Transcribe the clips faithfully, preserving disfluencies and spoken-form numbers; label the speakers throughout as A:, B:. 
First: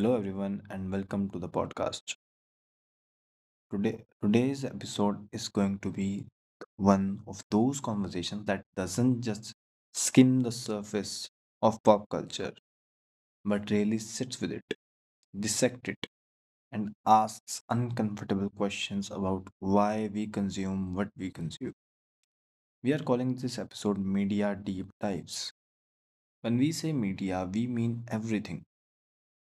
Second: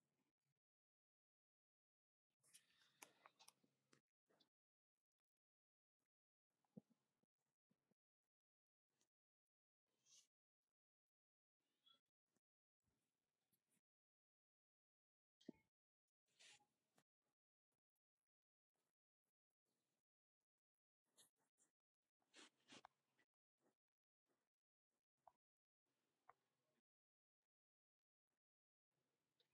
A: Hello everyone, and welcome to the podcast. Today today's episode is going to be one of those conversations that doesn't just skim the surface of pop culture but really sits with it, dissects it, and asks uncomfortable questions about why we consume what we consume. We are calling this episode media deep dives. When we say media, we mean everything:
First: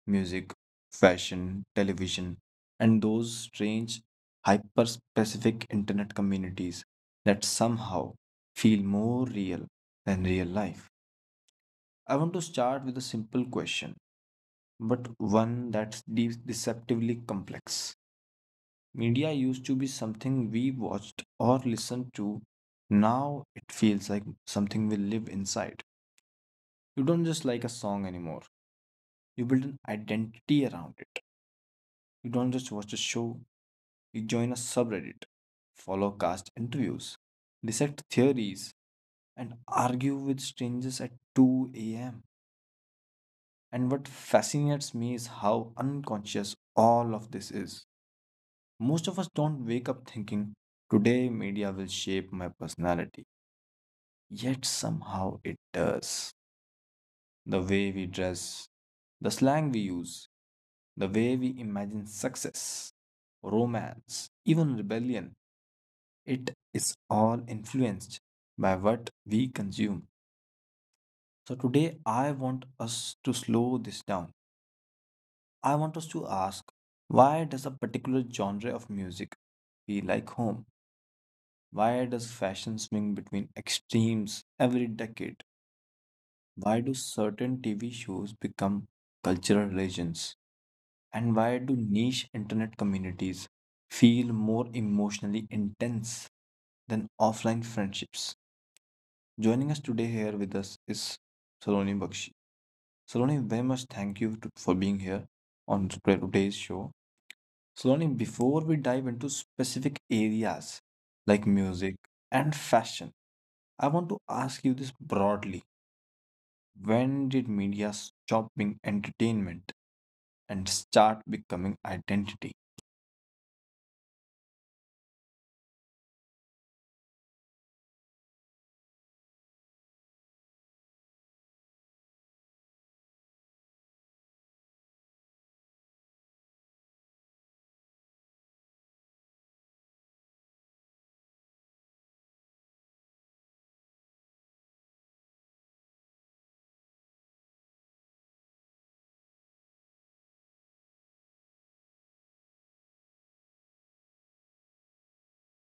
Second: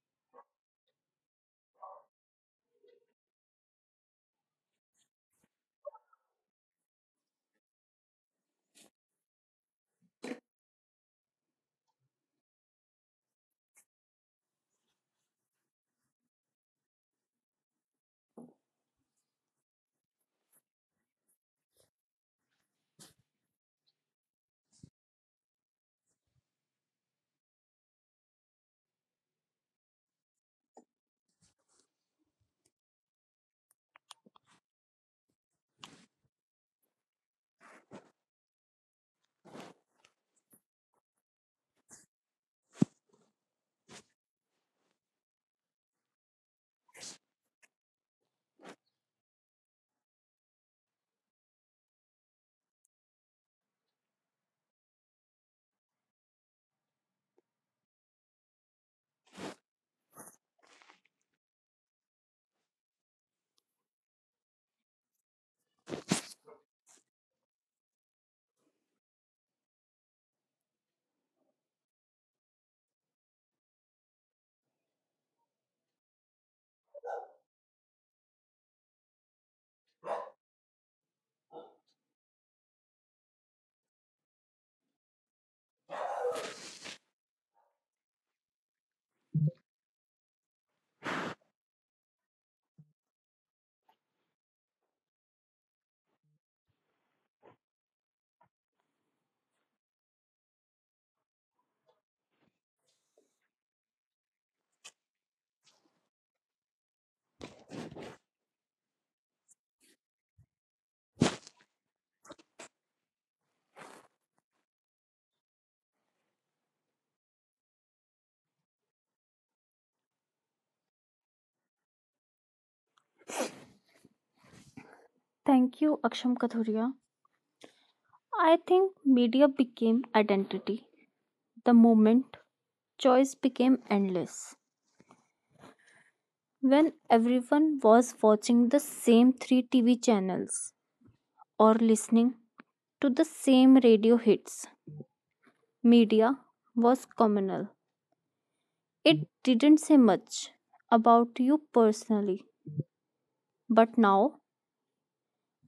A: music, fashion, television, and those strange, hyper specific internet communities that somehow feel more real than real life. I want to start with a simple question, but one that's de- deceptively complex. Media used to be something we watched or listened to. Now it feels like something we live inside. You don't just like a song anymore, you build an identity around it. You don't just watch a show, you join a subreddit, follow cast interviews, dissect theories, and argue with strangers at two a m. And what fascinates me is how unconscious all of this is. Most of us don't wake up thinking, today media will shape my personality. Yet somehow it does. The way we dress, the slang we use, the way we imagine success, romance, even rebellion, it is all influenced by what we consume. So, today I want us to slow this down. I want us to ask, why does a particular genre of music feel like home? Why does fashion swing between extremes every decade? Why do certain T V shows become cultural religions? And why do niche internet communities feel more emotionally intense than offline friendships? Joining us today here with us is Saloni Bakshi. Saloni, very much thank you to, for being here on to- today's show. Saloni, before we dive into specific areas like music and fashion, I want to ask you this broadly. When did media stop being entertainment and start becoming identity?
B: Thank you, Aksham Kathuria. I think media became identity. The moment choice became endless. When everyone was watching the same three T V channels or listening to the same radio hits, media was communal. It didn't say much about you personally, but now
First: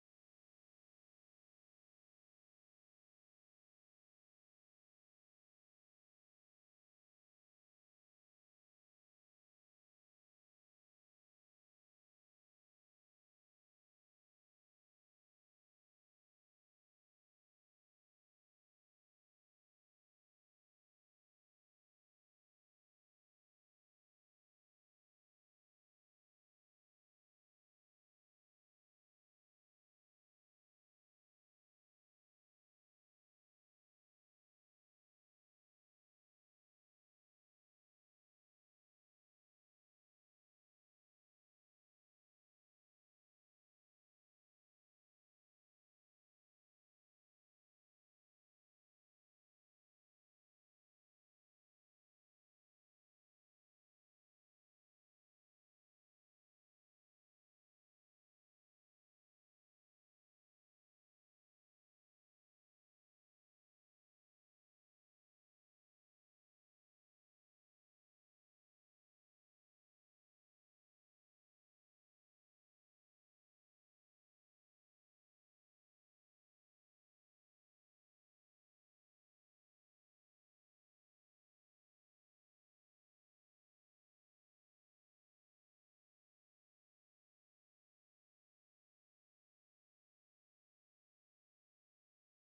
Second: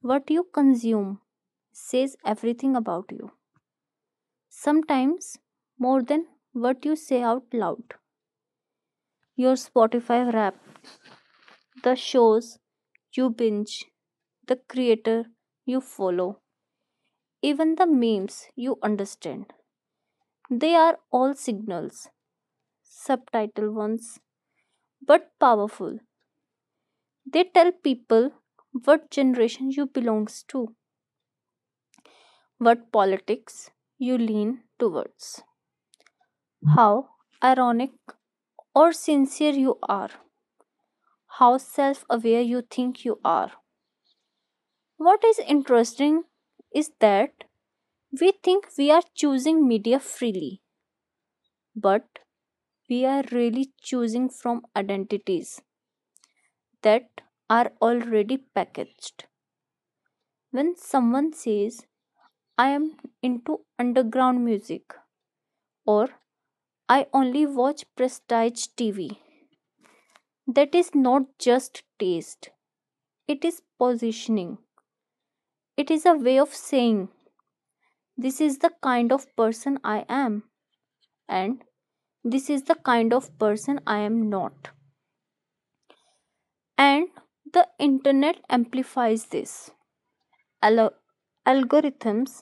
B: what you consume says everything about you. Sometimes more than what you say out loud. Your Spotify rap, the shows you binge, the creator you follow, even the memes you understand. They are all signals, subtitle ones, but powerful. They tell people what generation you belongs to, what politics you lean towards, how ironic or sincere you are, how self aware you think you are. What is interesting is that we think we are choosing media freely, but we are really choosing from identities that are already packaged. When someone says, I am into underground music, or I only watch prestige T V, that is not just taste, it is positioning. It is a way of saying, this is the kind of person I am, and this is the kind of person I am not. And the internet amplifies this. Al- algorithms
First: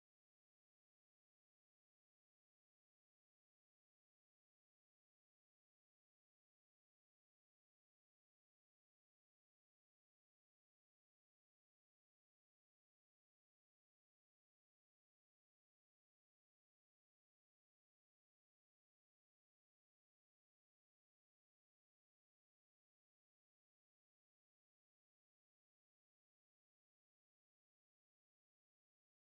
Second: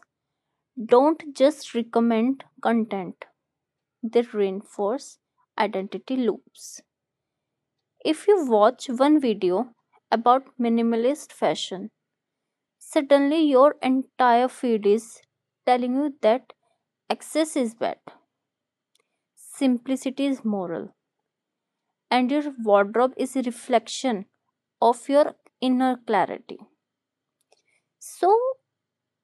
B: don't just recommend content, they reinforce identity loops. If you watch one video about minimalist fashion, suddenly your entire feed is telling you that excess is bad, simplicity is moral, and your wardrobe is a reflection of your inner clarity. So,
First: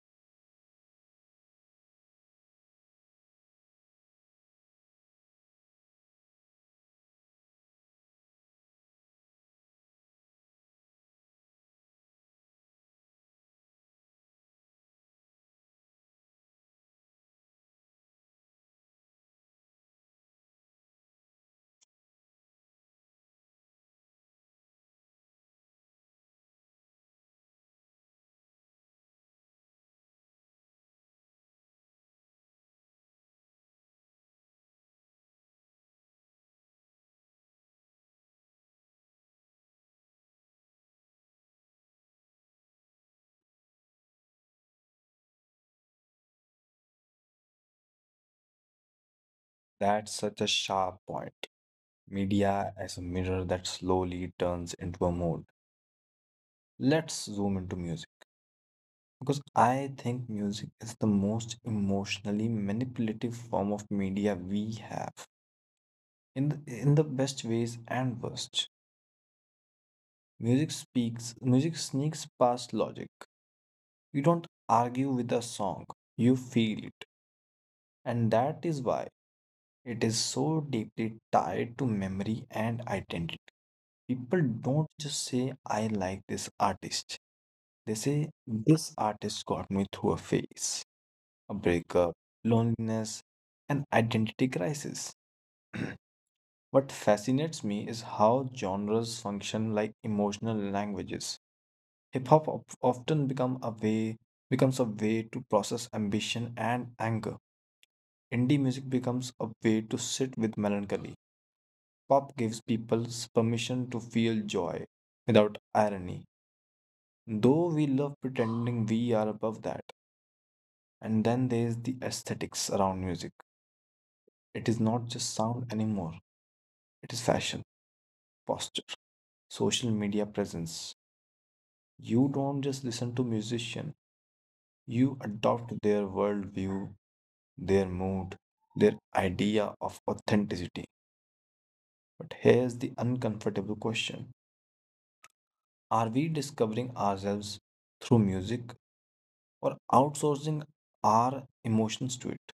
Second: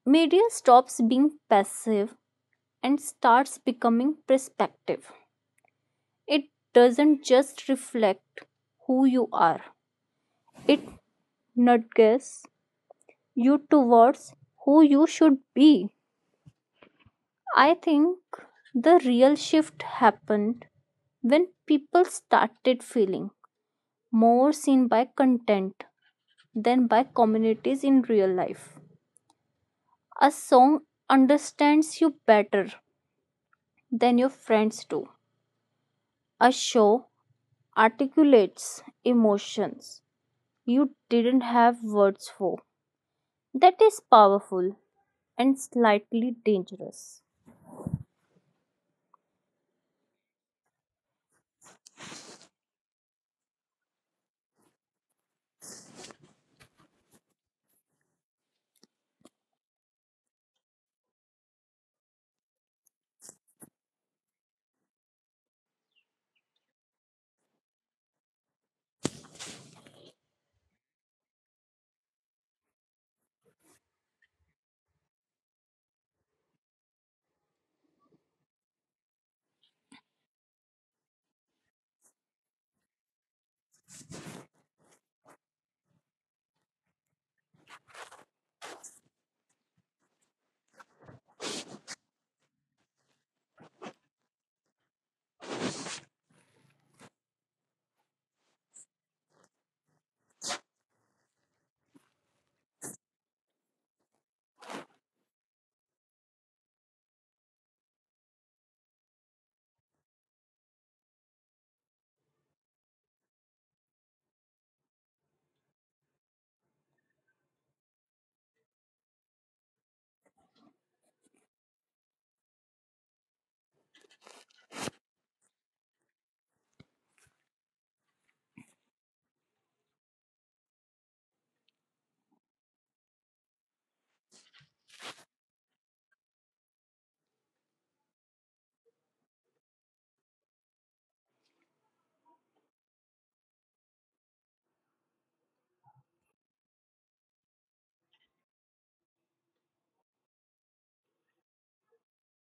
B: media stops being passive and starts becoming perspective. It doesn't just reflect who you are, it nudges you towards who you should be. I think the real shift happened when people started feeling more seen by content than by communities in real life. A song understands you better than your friends do. A show articulates emotions you didn't have words for. That is powerful and slightly dangerous.
A: That's such a sharp point. Media as a mirror that slowly turns into a mode. Let's zoom into music. Because I think music is the most emotionally manipulative form of media we have in the, in the best ways and worst. Music speaks, music sneaks past logic. You don't argue with a song, you feel it. And that is why it is so deeply tied to memory and identity. People don't just say, I like this artist. They say, this artist got me through a phase, a breakup, loneliness, and identity crisis. What fascinates me is how genres function like emotional languages. Hip hop of- often become a way becomes a way to process ambition and anger. Indie music becomes a way to sit with melancholy. Pop gives people permission to feel joy without irony, though we love pretending we are above that. And then there's the aesthetics around music. It is not just sound anymore, it is fashion, posture, social media presence. You don't just listen to musician, you adopt their worldview, their mood, their idea of authenticity. But here's the uncomfortable question, are we discovering ourselves through music or outsourcing our emotions to it?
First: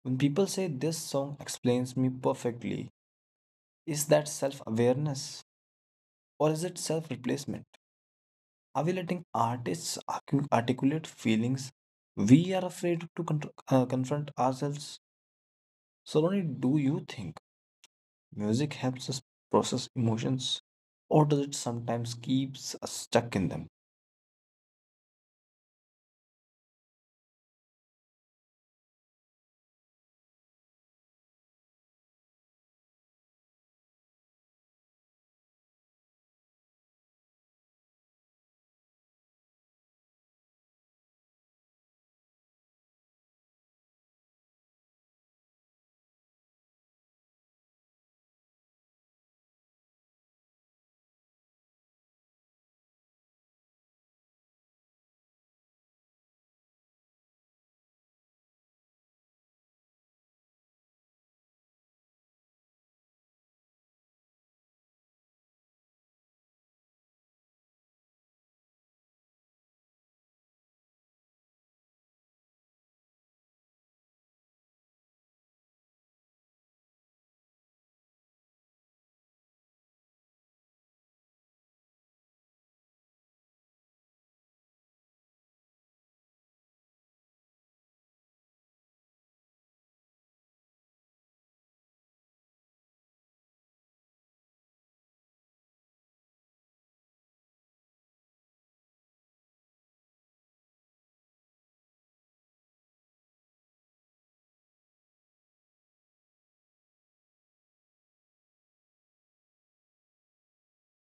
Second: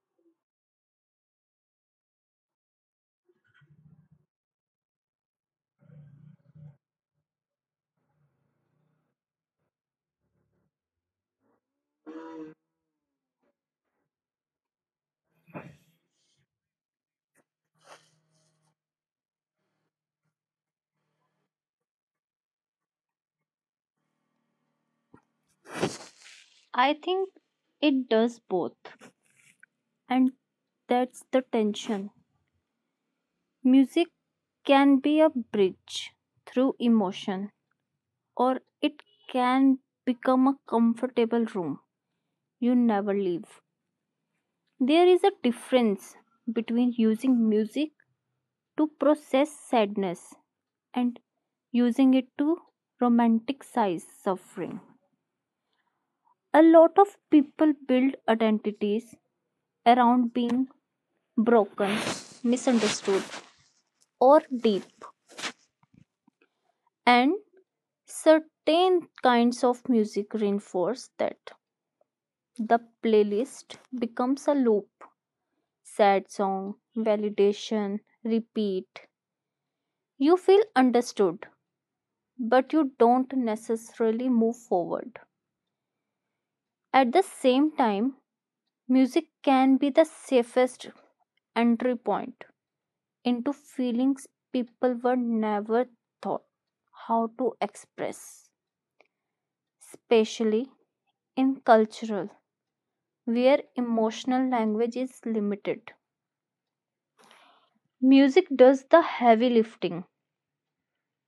A: When people say this song explains me perfectly, is that self awareness or is it self replacement? Are we letting artists arcu- articulate feelings we are afraid to con- uh, confront ourselves? Saloni, do you think music helps us process emotions, or does it sometimes keeps us stuck in them?
B: I think it does both. And that's the tension. Music can be a bridge through emotion, or it can become a comfortable room you never leave. There is a difference between using music to process sadness and using it to romanticize suffering. A lot of people build identities around being broken, misunderstood, or deep, and certain kinds of music reinforce that. The playlist becomes a loop, sad song, validation, repeat. You feel understood, but you don't necessarily move forward. At the same time, music can be the safest entry point into feelings people were never taught how to express, especially in cultural where emotional language is limited. Music does the heavy lifting.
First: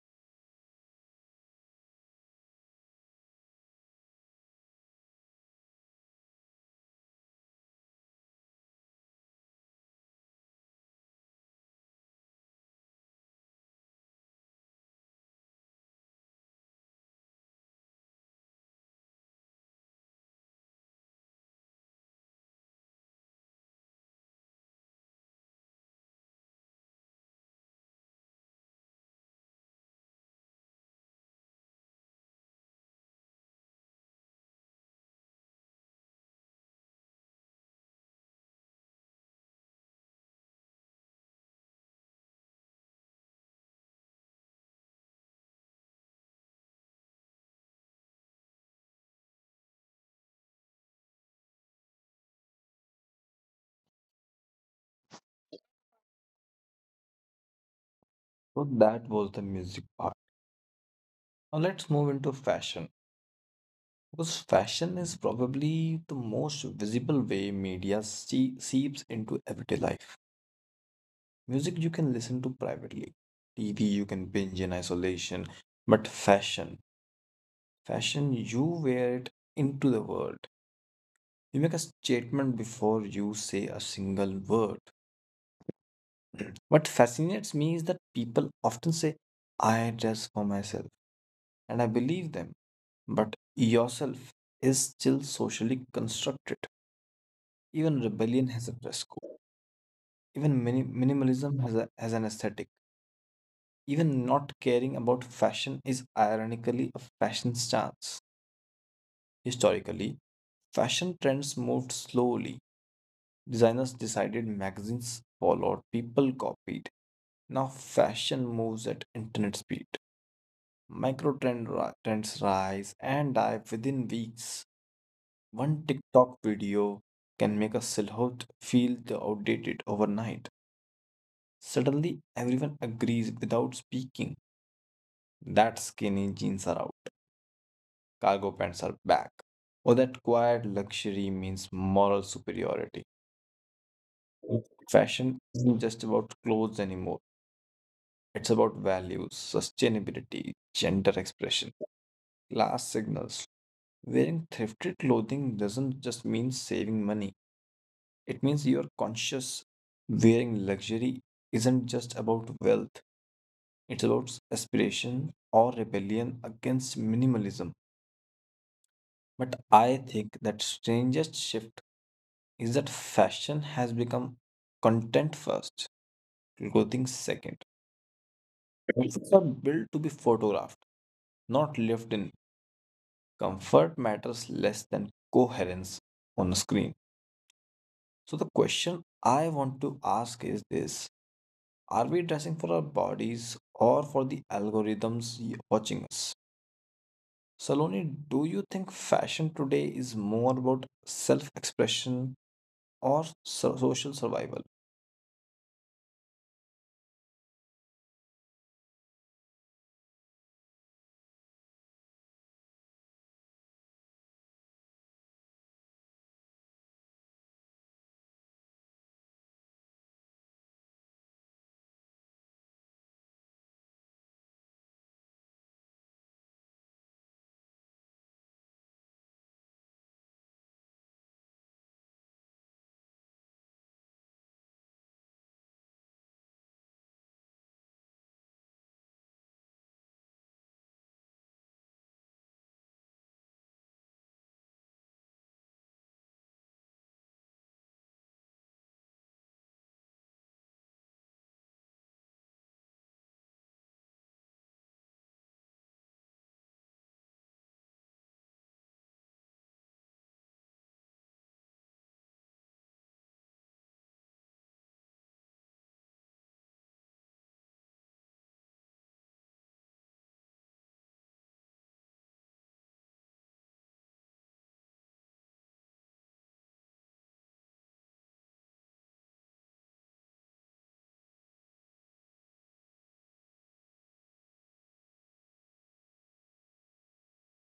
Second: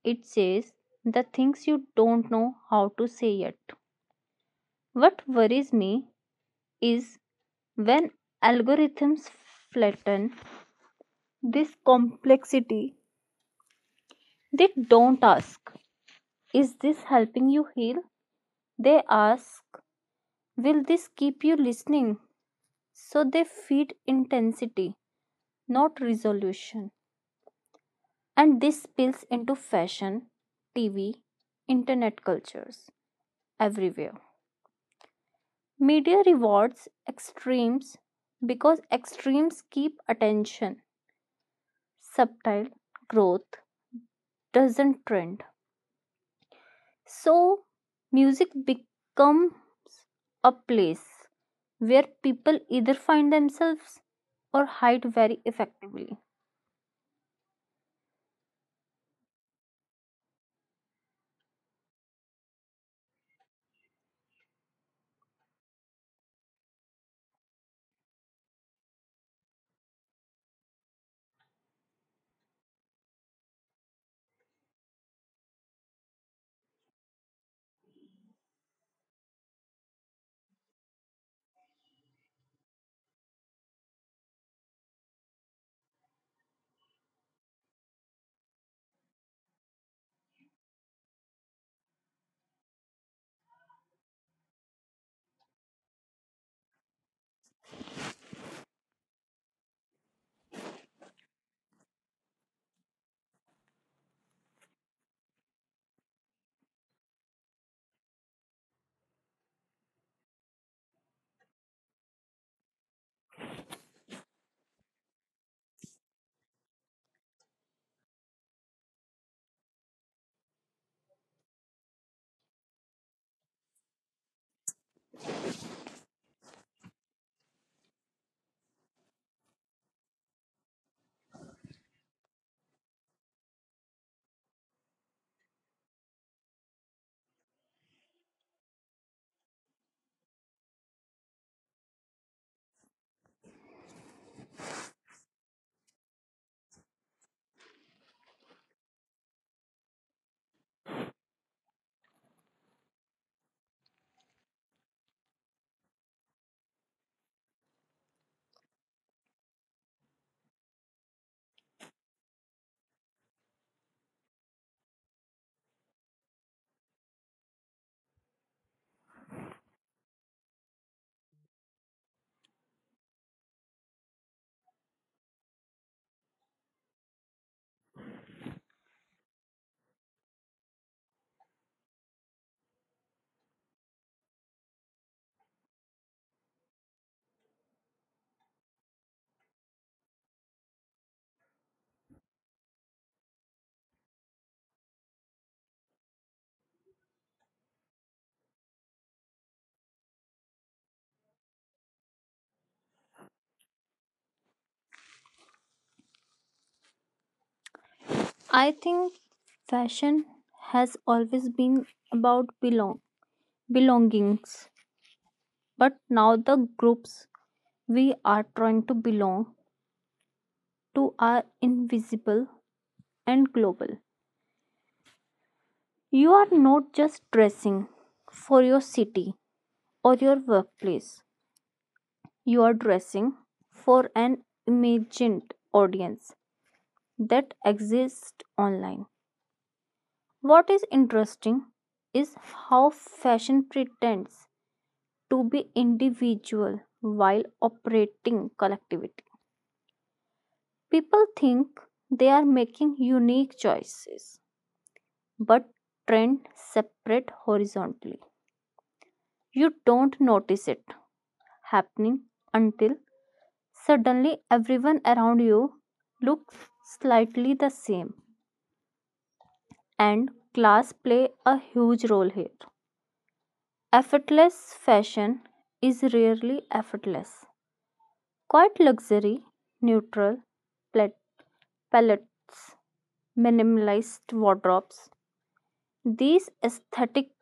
B: It says the things you don't know how to say yet. What worries me is when algorithms flatten this complexity, they don't ask, is this helping you heal? They ask, will this keep you listening? So they feed intensity, not resolution. And this spills into fashion, T V, internet cultures, everywhere. Media rewards extremes because extremes keep attention. Subtle growth doesn't trend, so music becomes a place where people either find themselves or hide very effectively.
A: So that was the music part. Now let's move into fashion because fashion is probably the most visible way media see- seeps into everyday life. Music you can listen to privately, T V you can binge in isolation, but fashion Fashion, you wear it into the world. You make a statement before you say a single word. What fascinates me is that people often say, I dress for myself, and I believe them, but yourself is still socially constructed. Even rebellion has a dress code, even mini- minimalism has, a, has an aesthetic. Even not caring about fashion is ironically a fashion stance. Historically, fashion trends moved slowly. Designers decided, magazines followed, people copied. Now fashion moves at internet speed. Micro trend ri- trends rise and die within weeks. One TikTok video can make a silhouette feel the outdated overnight. Suddenly, everyone agrees without speaking that skinny jeans are out, cargo pants are back, or that quiet luxury means moral superiority. Fashion isn't just about clothes anymore. It's about values, sustainability, gender expression, class signals. Wearing thrifted clothing doesn't just mean saving money, it means you're conscious. Wearing luxury isn't just about wealth, it's about aspiration or rebellion against minimalism. But I think that strangest shift is that fashion has become content first, clothing second. Outfits are built to be photographed, not lived in. Comfort matters less than coherence on a screen. So, the question I want to ask is this: are we dressing for our bodies or for the algorithms y- watching us? Saloni, do you think fashion today is more about self expression or so- social survival?
B: I think fashion has always been about belong belongings, but now the groups we are trying to belong to are invisible and global. You are not just dressing for your city or your workplace. You are dressing for an imagined audience that exists online. What is interesting is how fashion pretends to be individual while operating collectivity. People think they are making unique choices, but trends separate horizontally. You don't notice it happening until suddenly everyone around you looks slightly the same. And class play a huge role here. Effortless fashion is rarely effortless. Quite luxury, neutral palettes, minimalized wardrobes. These aesthetics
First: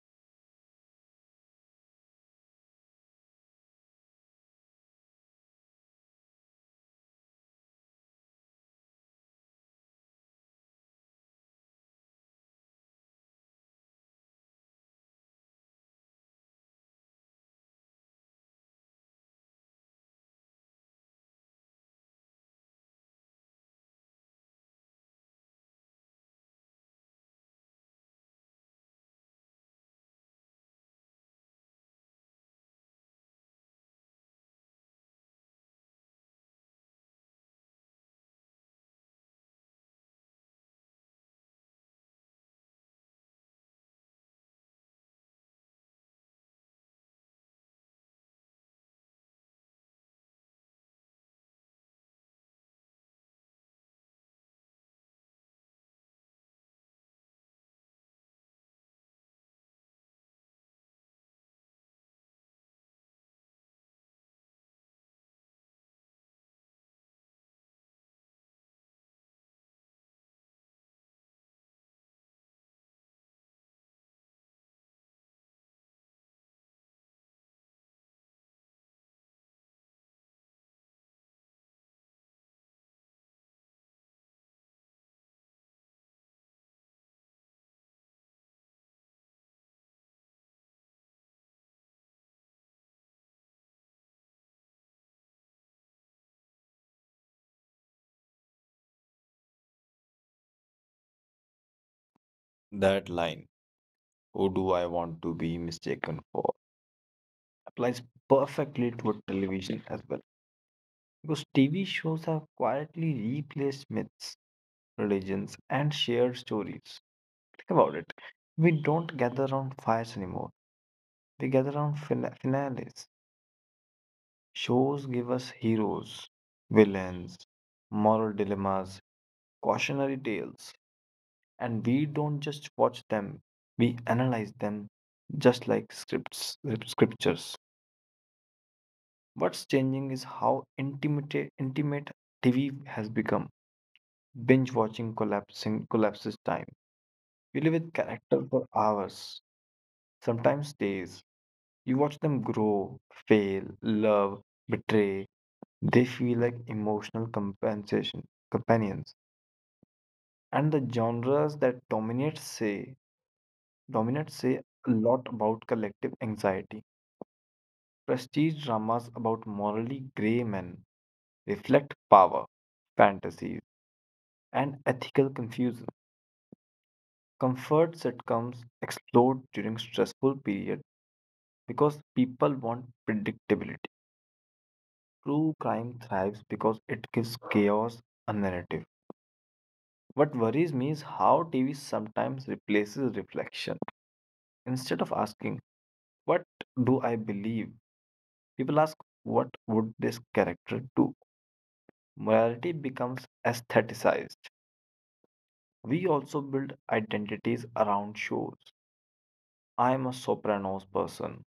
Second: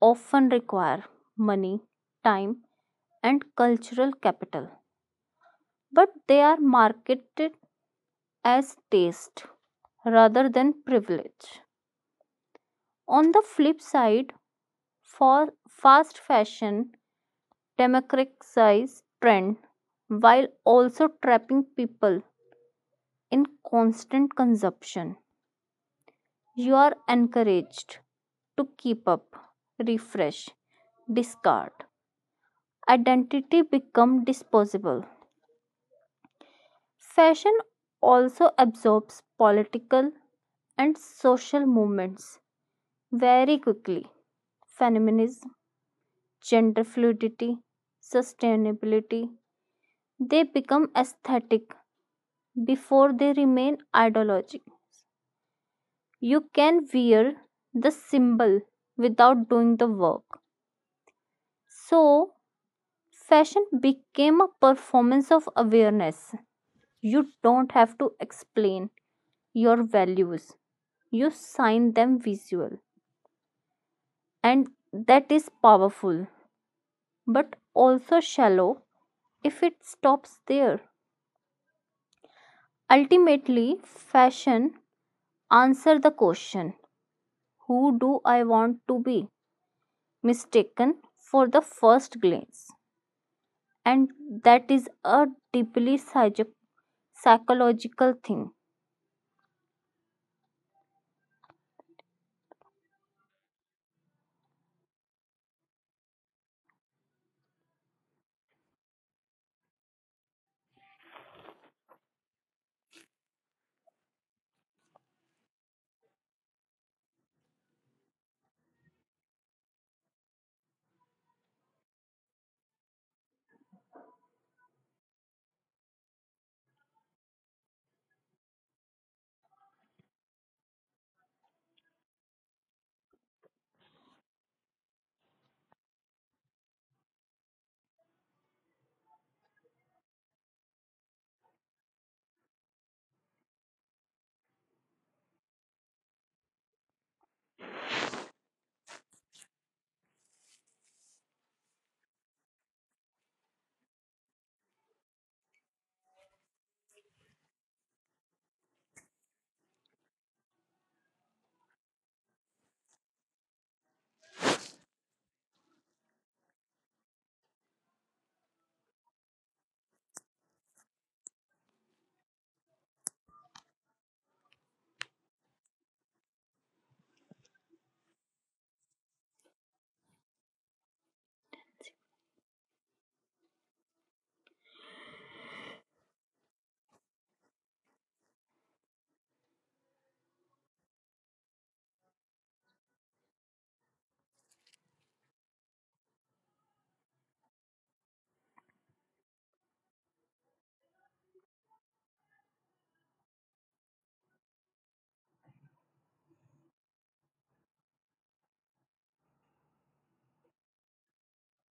B: often require money, time, and cultural capital, but they are marketed as taste rather than privilege. On the flip side, for fast fashion democratize trend while also trapping people in constant consumption. You are encouraged to keep up, refresh, discard. Identity become disposable. Fashion also absorbs political and social movements very quickly. Feminism, gender fluidity, sustainability, they become aesthetic before they remain ideological. You can wear the symbol without doing the work. So, fashion became a performance of awareness. You don't have to explain your values, you sign them visual. And that is powerful, but also shallow if it stops there. Ultimately, fashion answer the question, who do I want to be mistaken for the first glance. And that is a deeply psycho- psychological thing.
A: That line, who do I want to be mistaken for, applies perfectly to television as well. Because T V shows have quietly replaced myths, religions, and shared stories. Think about it. We don't gather around fires anymore. We gather around fina- finales. Shows give us heroes, villains, moral dilemmas, cautionary tales, and we don't just watch them, we analyze them just like scripts, scriptures. What's changing is how intimate, intimate T V has become. Binge watching collapsing collapses time. We live with character for hours, sometimes days. You watch them grow, fail, love, betray. They feel like emotional compensation companions. And the genres that dominate say dominate say a lot about collective anxiety. Prestige dramas about morally grey men reflect power, fantasies, and ethical confusion. Comfort sitcoms explode during stressful periods because people want predictability. True crime thrives because it gives chaos a narrative. What worries me is how T V sometimes replaces reflection. Instead of asking, what do I believe? People ask, what would this character do? Morality becomes aestheticized. We also build identities around shows. I am a Sopranos person.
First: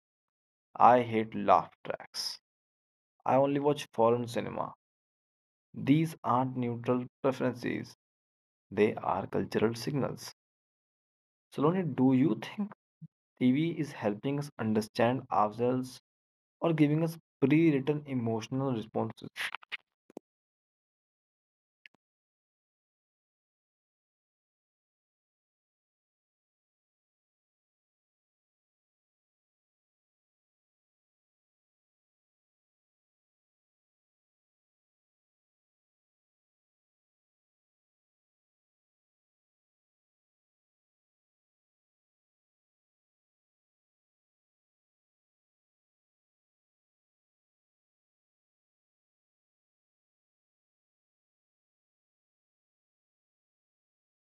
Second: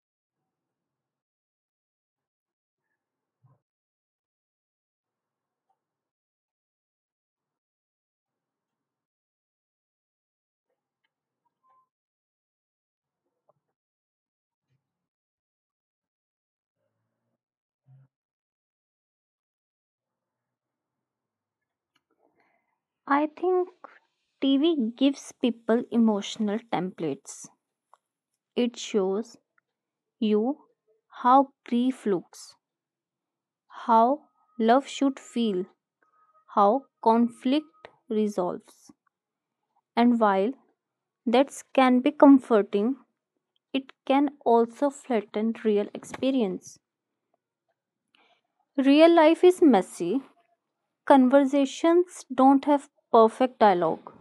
A: I hate laugh tracks. I only watch foreign cinema. These aren't neutral preferences, they are cultural signals. Saloni, do you think T V is helping us understand ourselves or giving us pre written emotional responses?
B: I think T V gives people emotional templates. It shows you how grief looks, how love should feel, how conflict resolves. And while that can be comforting, it can also flatten real experience. Real life is messy, conversations don't have perfect dialogue,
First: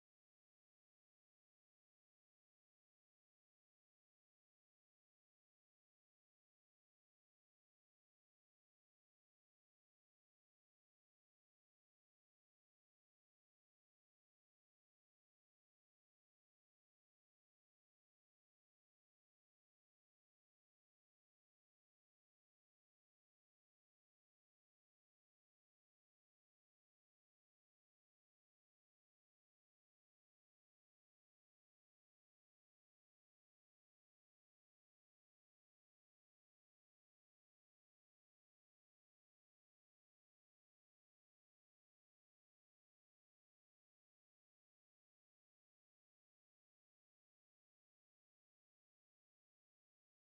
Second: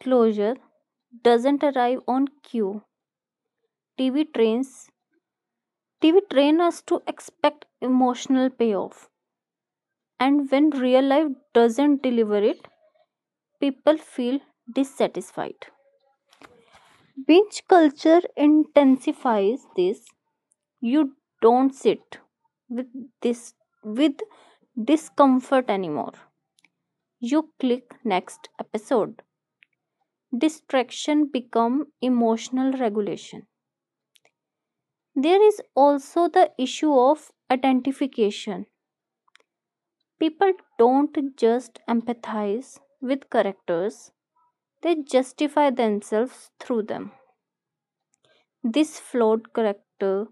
B: closure doesn't arrive on cue. T V trains T V train us to expect emotional payoff. And when real life doesn't deliver it, people feel dissatisfied. Binge culture intensifies this. You don't sit with this with discomfort anymore. You click next episode. Distraction become emotional regulation. There is also the issue of identification. People don't just empathize with characters, they justify themselves through them. This flawed character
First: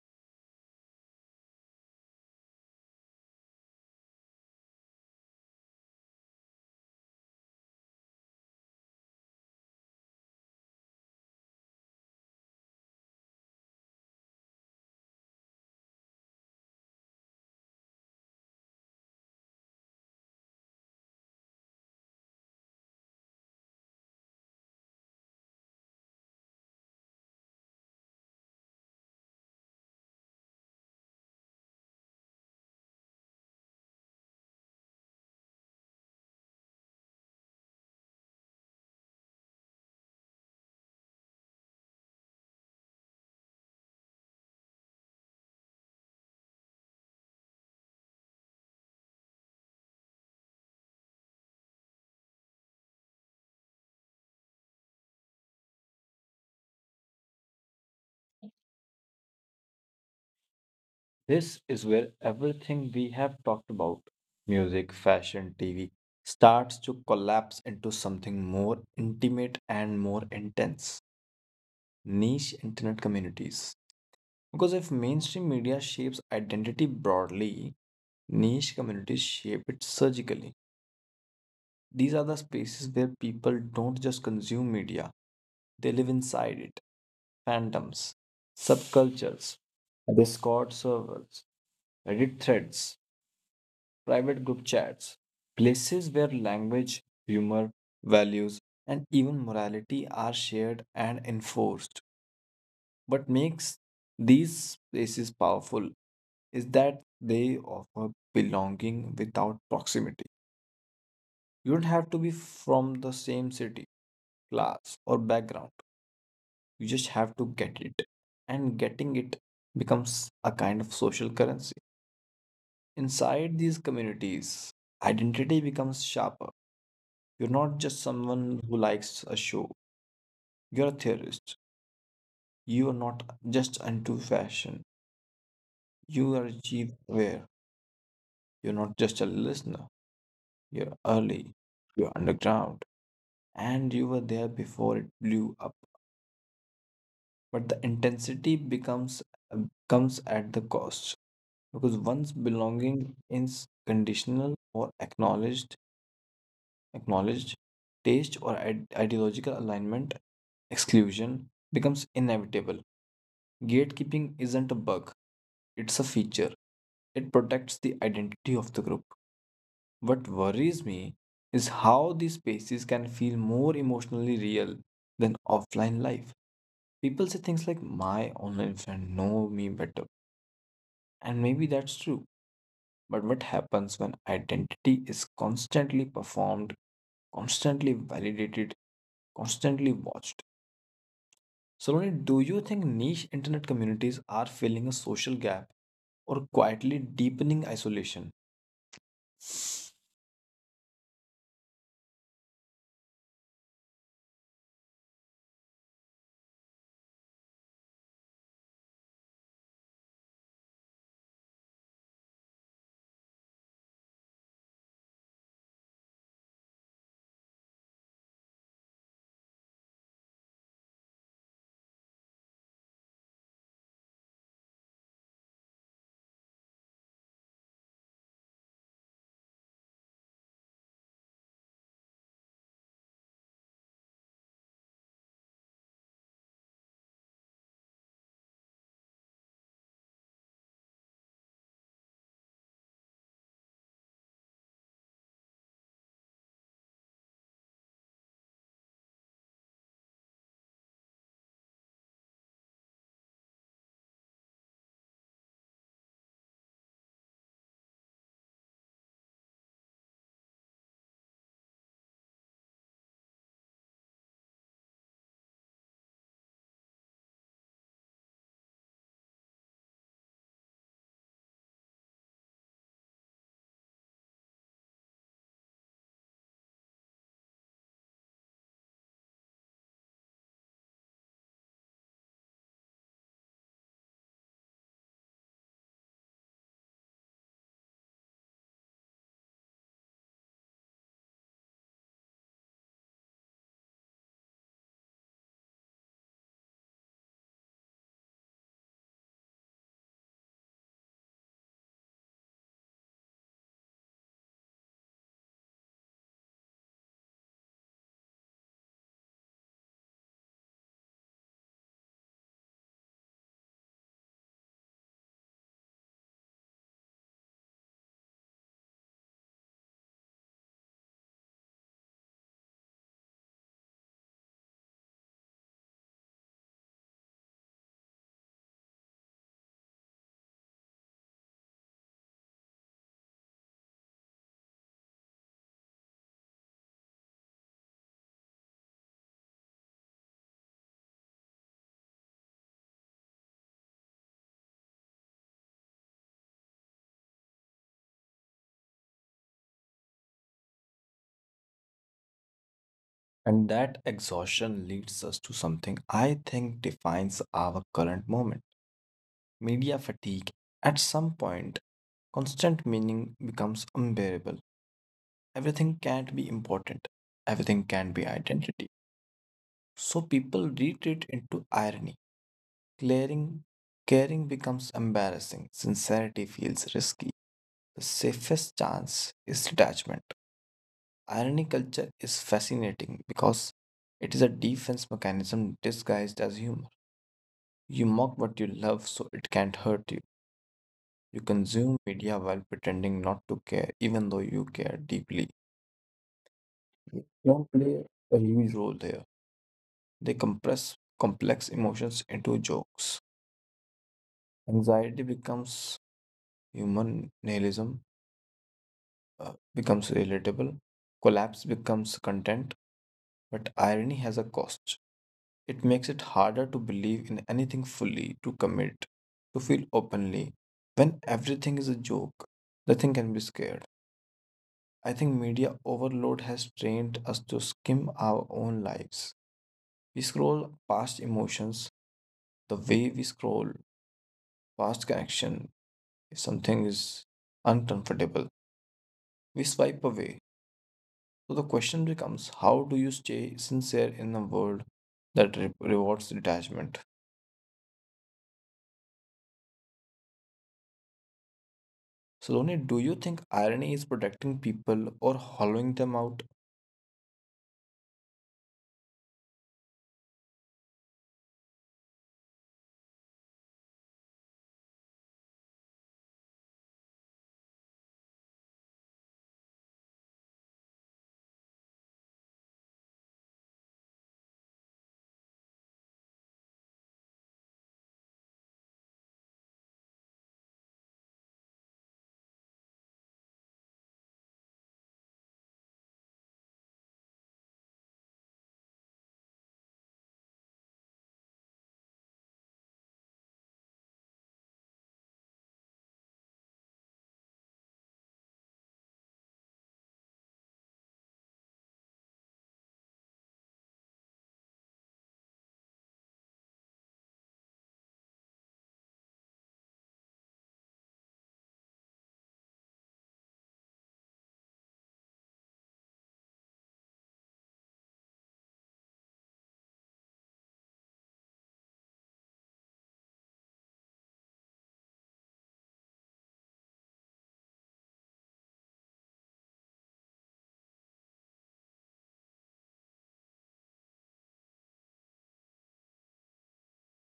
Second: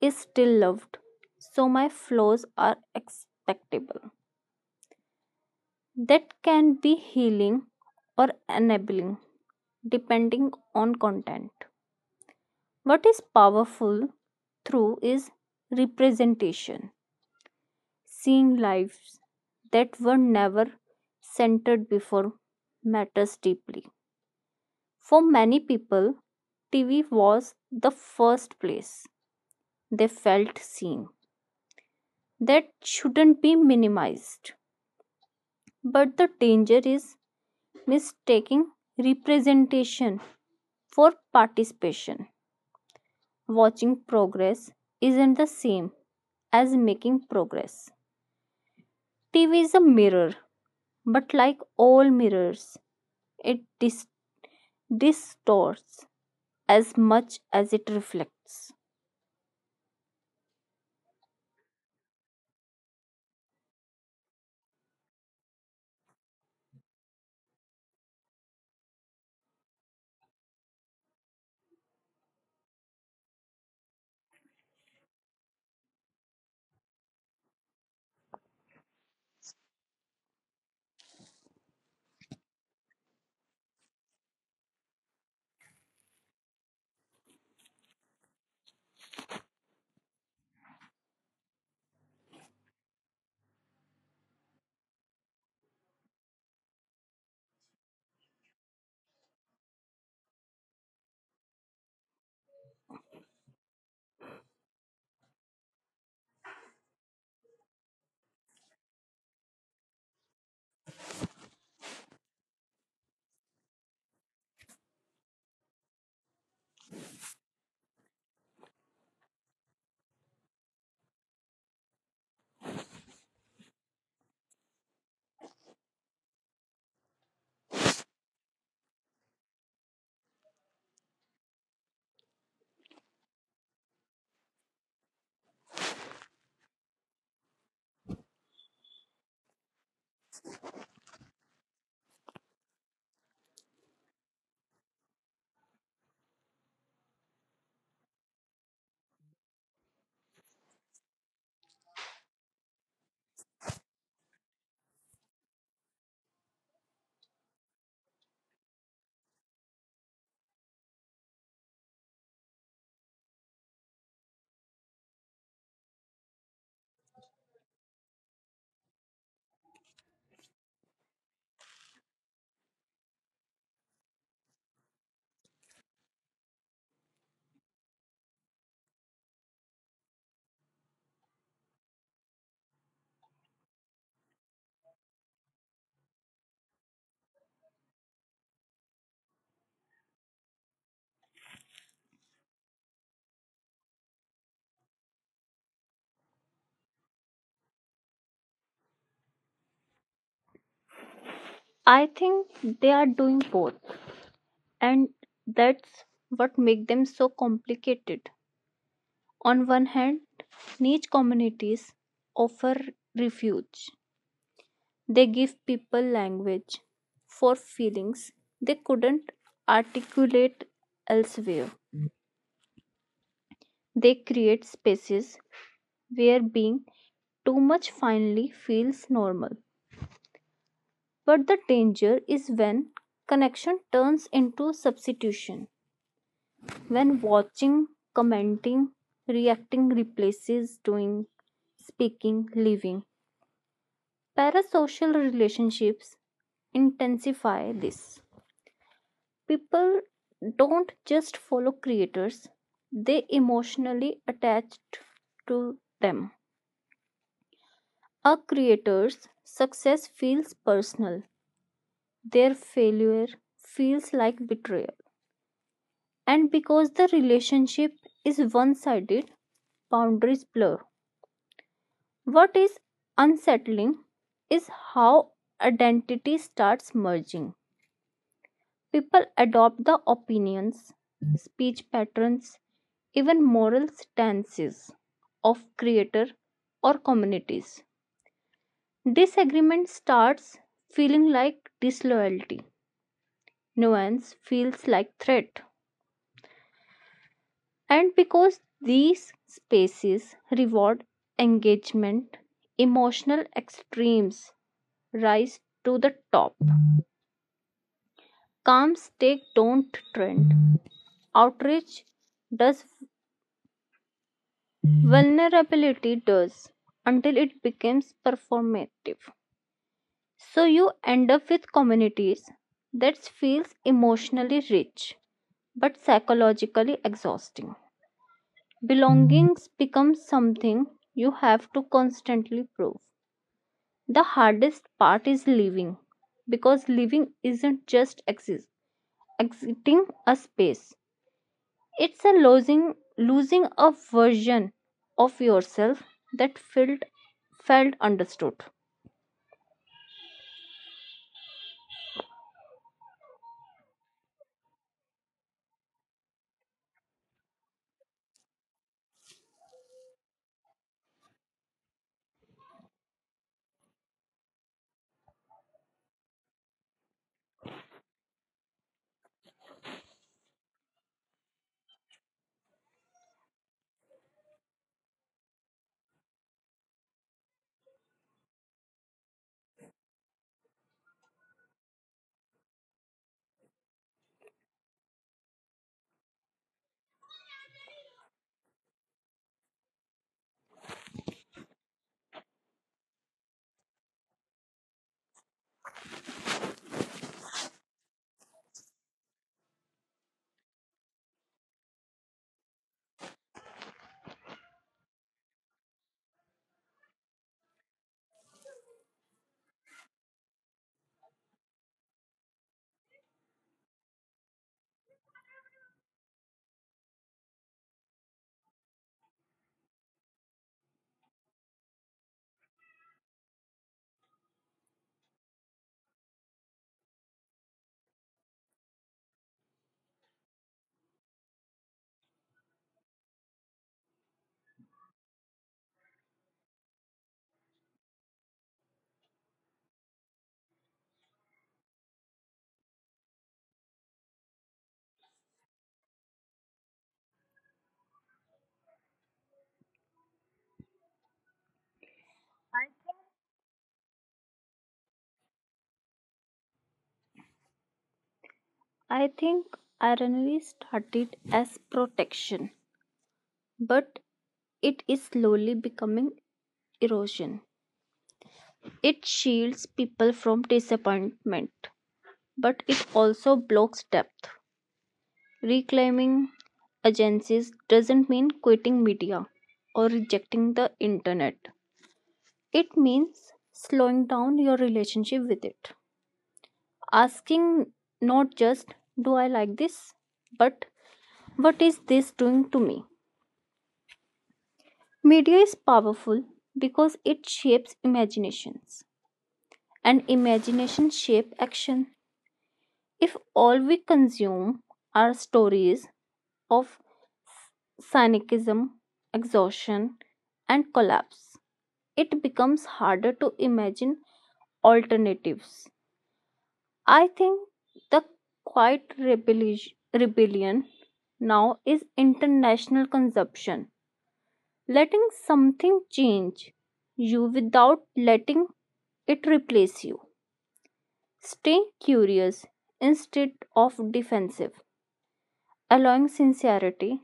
B: is still loved, so my flaws are acceptable. That can be healing or enabling, depending on content. What is powerful through is representation. Seeing lives that were never centered before matters deeply. For many people, T V was the first place they felt seen. That shouldn't be minimized. But the danger is mistaking representation for participation. Watching progress isn't the same as making progress. T V is a mirror, but like all mirrors, it dis- distorts as much as it reflects.
A: This is where everything we have talked about, music, fashion, T V, starts to collapse into something more intimate and more intense: niche internet communities. Because if mainstream media shapes identity broadly, niche communities shape it surgically. These are the spaces where people don't just consume media, they live inside it. Fandoms, subcultures, Discord servers, Reddit threads, private group chats, places where language, humor, values, and even morality are shared and enforced. What makes these spaces powerful is that they offer belonging without proximity. You don't have to be from the same city, class, or background. You just have to get it. And getting it becomes a kind of social currency. Inside these communities, identity becomes sharper. You're not just someone who likes a show, you're a theorist. You are not just into fashion, you are achieve aware. You're not just a listener, you're early, you're underground, and you were there before it blew up. But the intensity becomes comes at the cost, because once belonging is conditional or acknowledged acknowledged taste or ide- ideological alignment, exclusion becomes inevitable. Gatekeeping isn't a bug, it's a feature. It protects the identity of the group. What worries me is how these spaces can feel more emotionally real than offline life. People say things like my online friend know me better. And maybe that's true. But what happens when identity is constantly performed, constantly validated, constantly watched? Saloni, do you think niche internet communities are filling a social gap or quietly deepening isolation?
B: I think they are doing both, and that's what makes them so complicated. On one hand, niche communities offer refuge. They give people language for feelings they couldn't articulate elsewhere. They create spaces where being too much finally feels normal. But the danger is when connection turns into substitution, when watching, commenting, reacting replaces doing, speaking, living. Parasocial relationships intensify this. People don't just follow creators, they emotionally attach to them. A creator's success feels personal, their failure feels like betrayal. And because the relationship is one sided, boundaries blur. What is unsettling is how identity starts merging. People adopt the opinions, speech patterns, even moral stances of creator or communities. Disagreement starts feeling like disloyalty. Nuance feels like threat. And because these spaces reward engagement, emotional extremes rise to the top. Calm take don't trend. Outrage does, vulnerability does, until it becomes performative. So you end up with communities that feels emotionally rich but psychologically exhausting. Belongings becomes something you have to constantly prove. The hardest part is living because living isn't just exist, exiting a space. It's a losing losing a version of yourself that felt felt understood.
A: And that exhaustion leads us to something I think defines our current moment: media fatigue. At some point, constant meaning becomes unbearable. Everything can't be important, everything can be identity. So people retreat into irony. Clearing, caring becomes embarrassing. Sincerity feels risky. The safest chance is detachment. Irony culture is fascinating because it is a defense mechanism disguised as humor. You mock what you love so it can't hurt you. You consume media while pretending not to care, even though you care deeply. Don't play a huge role there. They compress complex emotions into jokes. Anxiety becomes Human nihilism uh, becomes relatable, collapse becomes content, but irony has a cost. It makes it harder to believe in anything fully, to commit, to feel openly. When everything is a joke, nothing can be scared. I think media overload has trained us to skim our own lives. We scroll past emotions the way we scroll past connection. If something is uncomfortable, we swipe away. So the question becomes, how do you stay sincere in a world that re- rewards detachment? Saloni, do you think irony is protecting people or hollowing them out?
B: I think irony started as protection, but it is slowly becoming erosion. It shields people from disappointment, but it also blocks depth. Reclaiming agencies doesn't mean quitting media or rejecting the internet. It means slowing down your relationship with it. Asking not just, do I like this, but what is this doing to me? Media is powerful because it shapes imaginations, and imagination shapes action. If all we consume are stories of cynicism, exhaustion, and collapse, it becomes harder to imagine alternatives. I think the quiet rebellish- rebellion now is international consumption. Letting something change you without letting it replace you. Stay curious instead of defensive, allowing sincerity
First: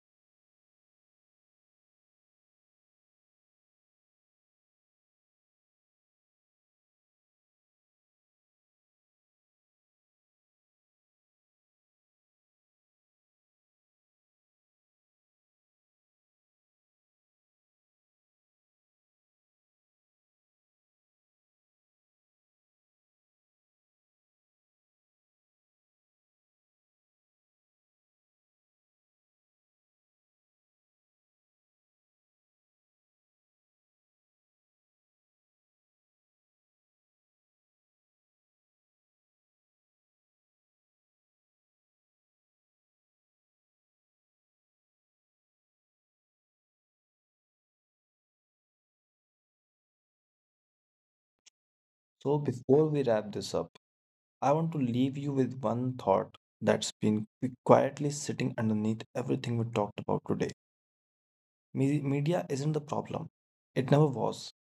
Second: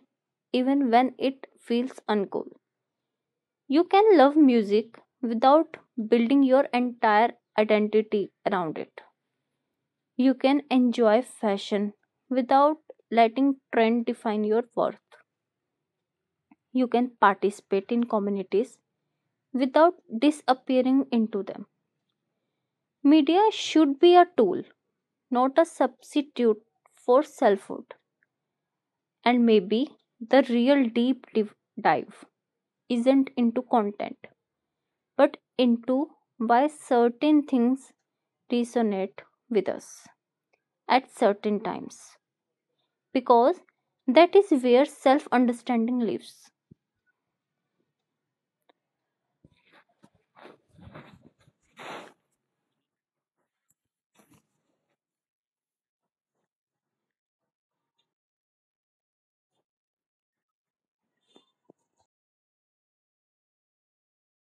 B: even when it feels uncool. You can love music without building your entire identity around it. You can enjoy fashion without letting trend define your worth. You can participate in communities without disappearing into them. Media should be a tool, not a substitute for selfhood. And maybe the real deep dive isn't into content, but into why certain things resonate with us at certain times. Because that is where self understanding lives.
A: So before we wrap this up, I want to leave you with one thought that's been qui- quietly sitting underneath everything we talked about today. Me- media isn't the problem. It never was.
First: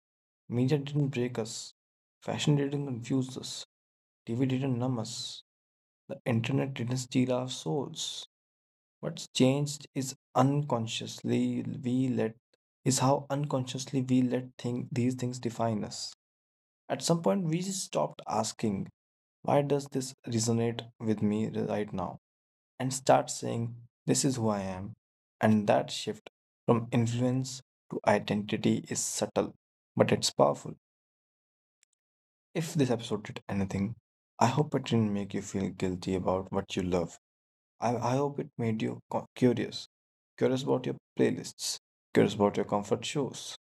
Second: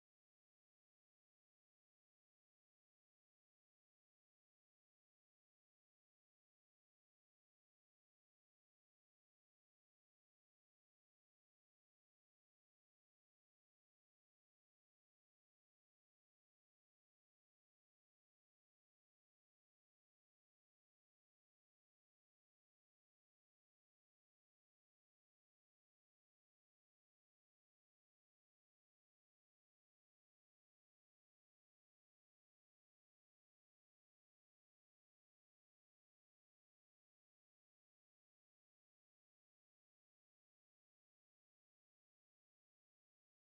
A: Media didn't break us. Fashion didn't confuse us. T V didn't numb us. The internet didn't steal our souls. What's changed is unconsciously we let is how unconsciously we let think these things define us. At some point we stopped asking, why does this resonate with me right now? And start saying, this is who I am. And that shift from influence to identity is subtle, but it's powerful. If this episode did anything, I hope it didn't make you feel guilty about what you love. I, I hope it made you co- curious. Curious about your playlists, curious about your comfort shows,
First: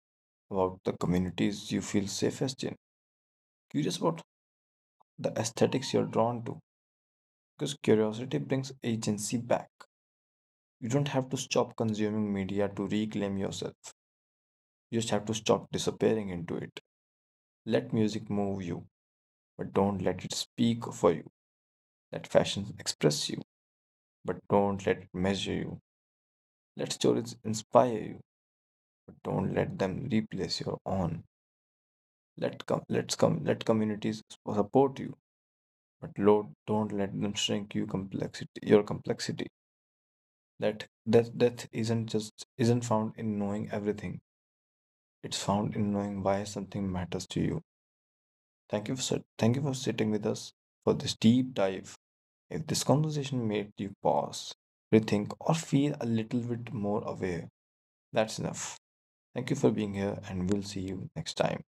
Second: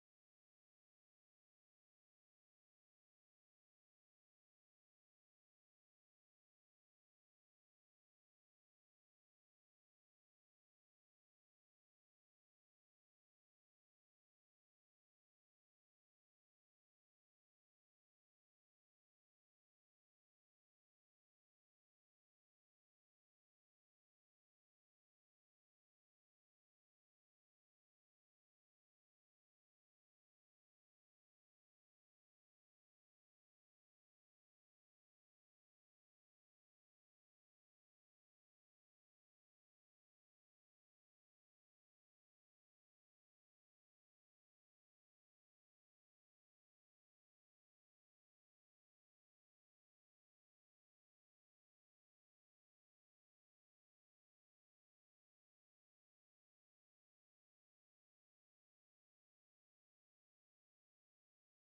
A: about the communities you feel safest in, curious about the aesthetics you're drawn to. Because curiosity brings agency back. You don't have to stop consuming media to reclaim yourself. You just have to stop disappearing into it. Let music move you, but don't let it speak for you. Let fashion express you, but don't let it measure you. Let stories inspire you, but don't let them replace your own. Let com- let's come let communities support you, but Lord, don't let them shrink you complexity your complexity. That death death isn't just isn't found in knowing everything. It's found in knowing why something matters to you. Thank you for sit- thank you for sitting with us for this deep dive. If this conversation made you pause, rethink, or feel a little bit more aware, that's enough. Thank you for being here, and we'll see you next time.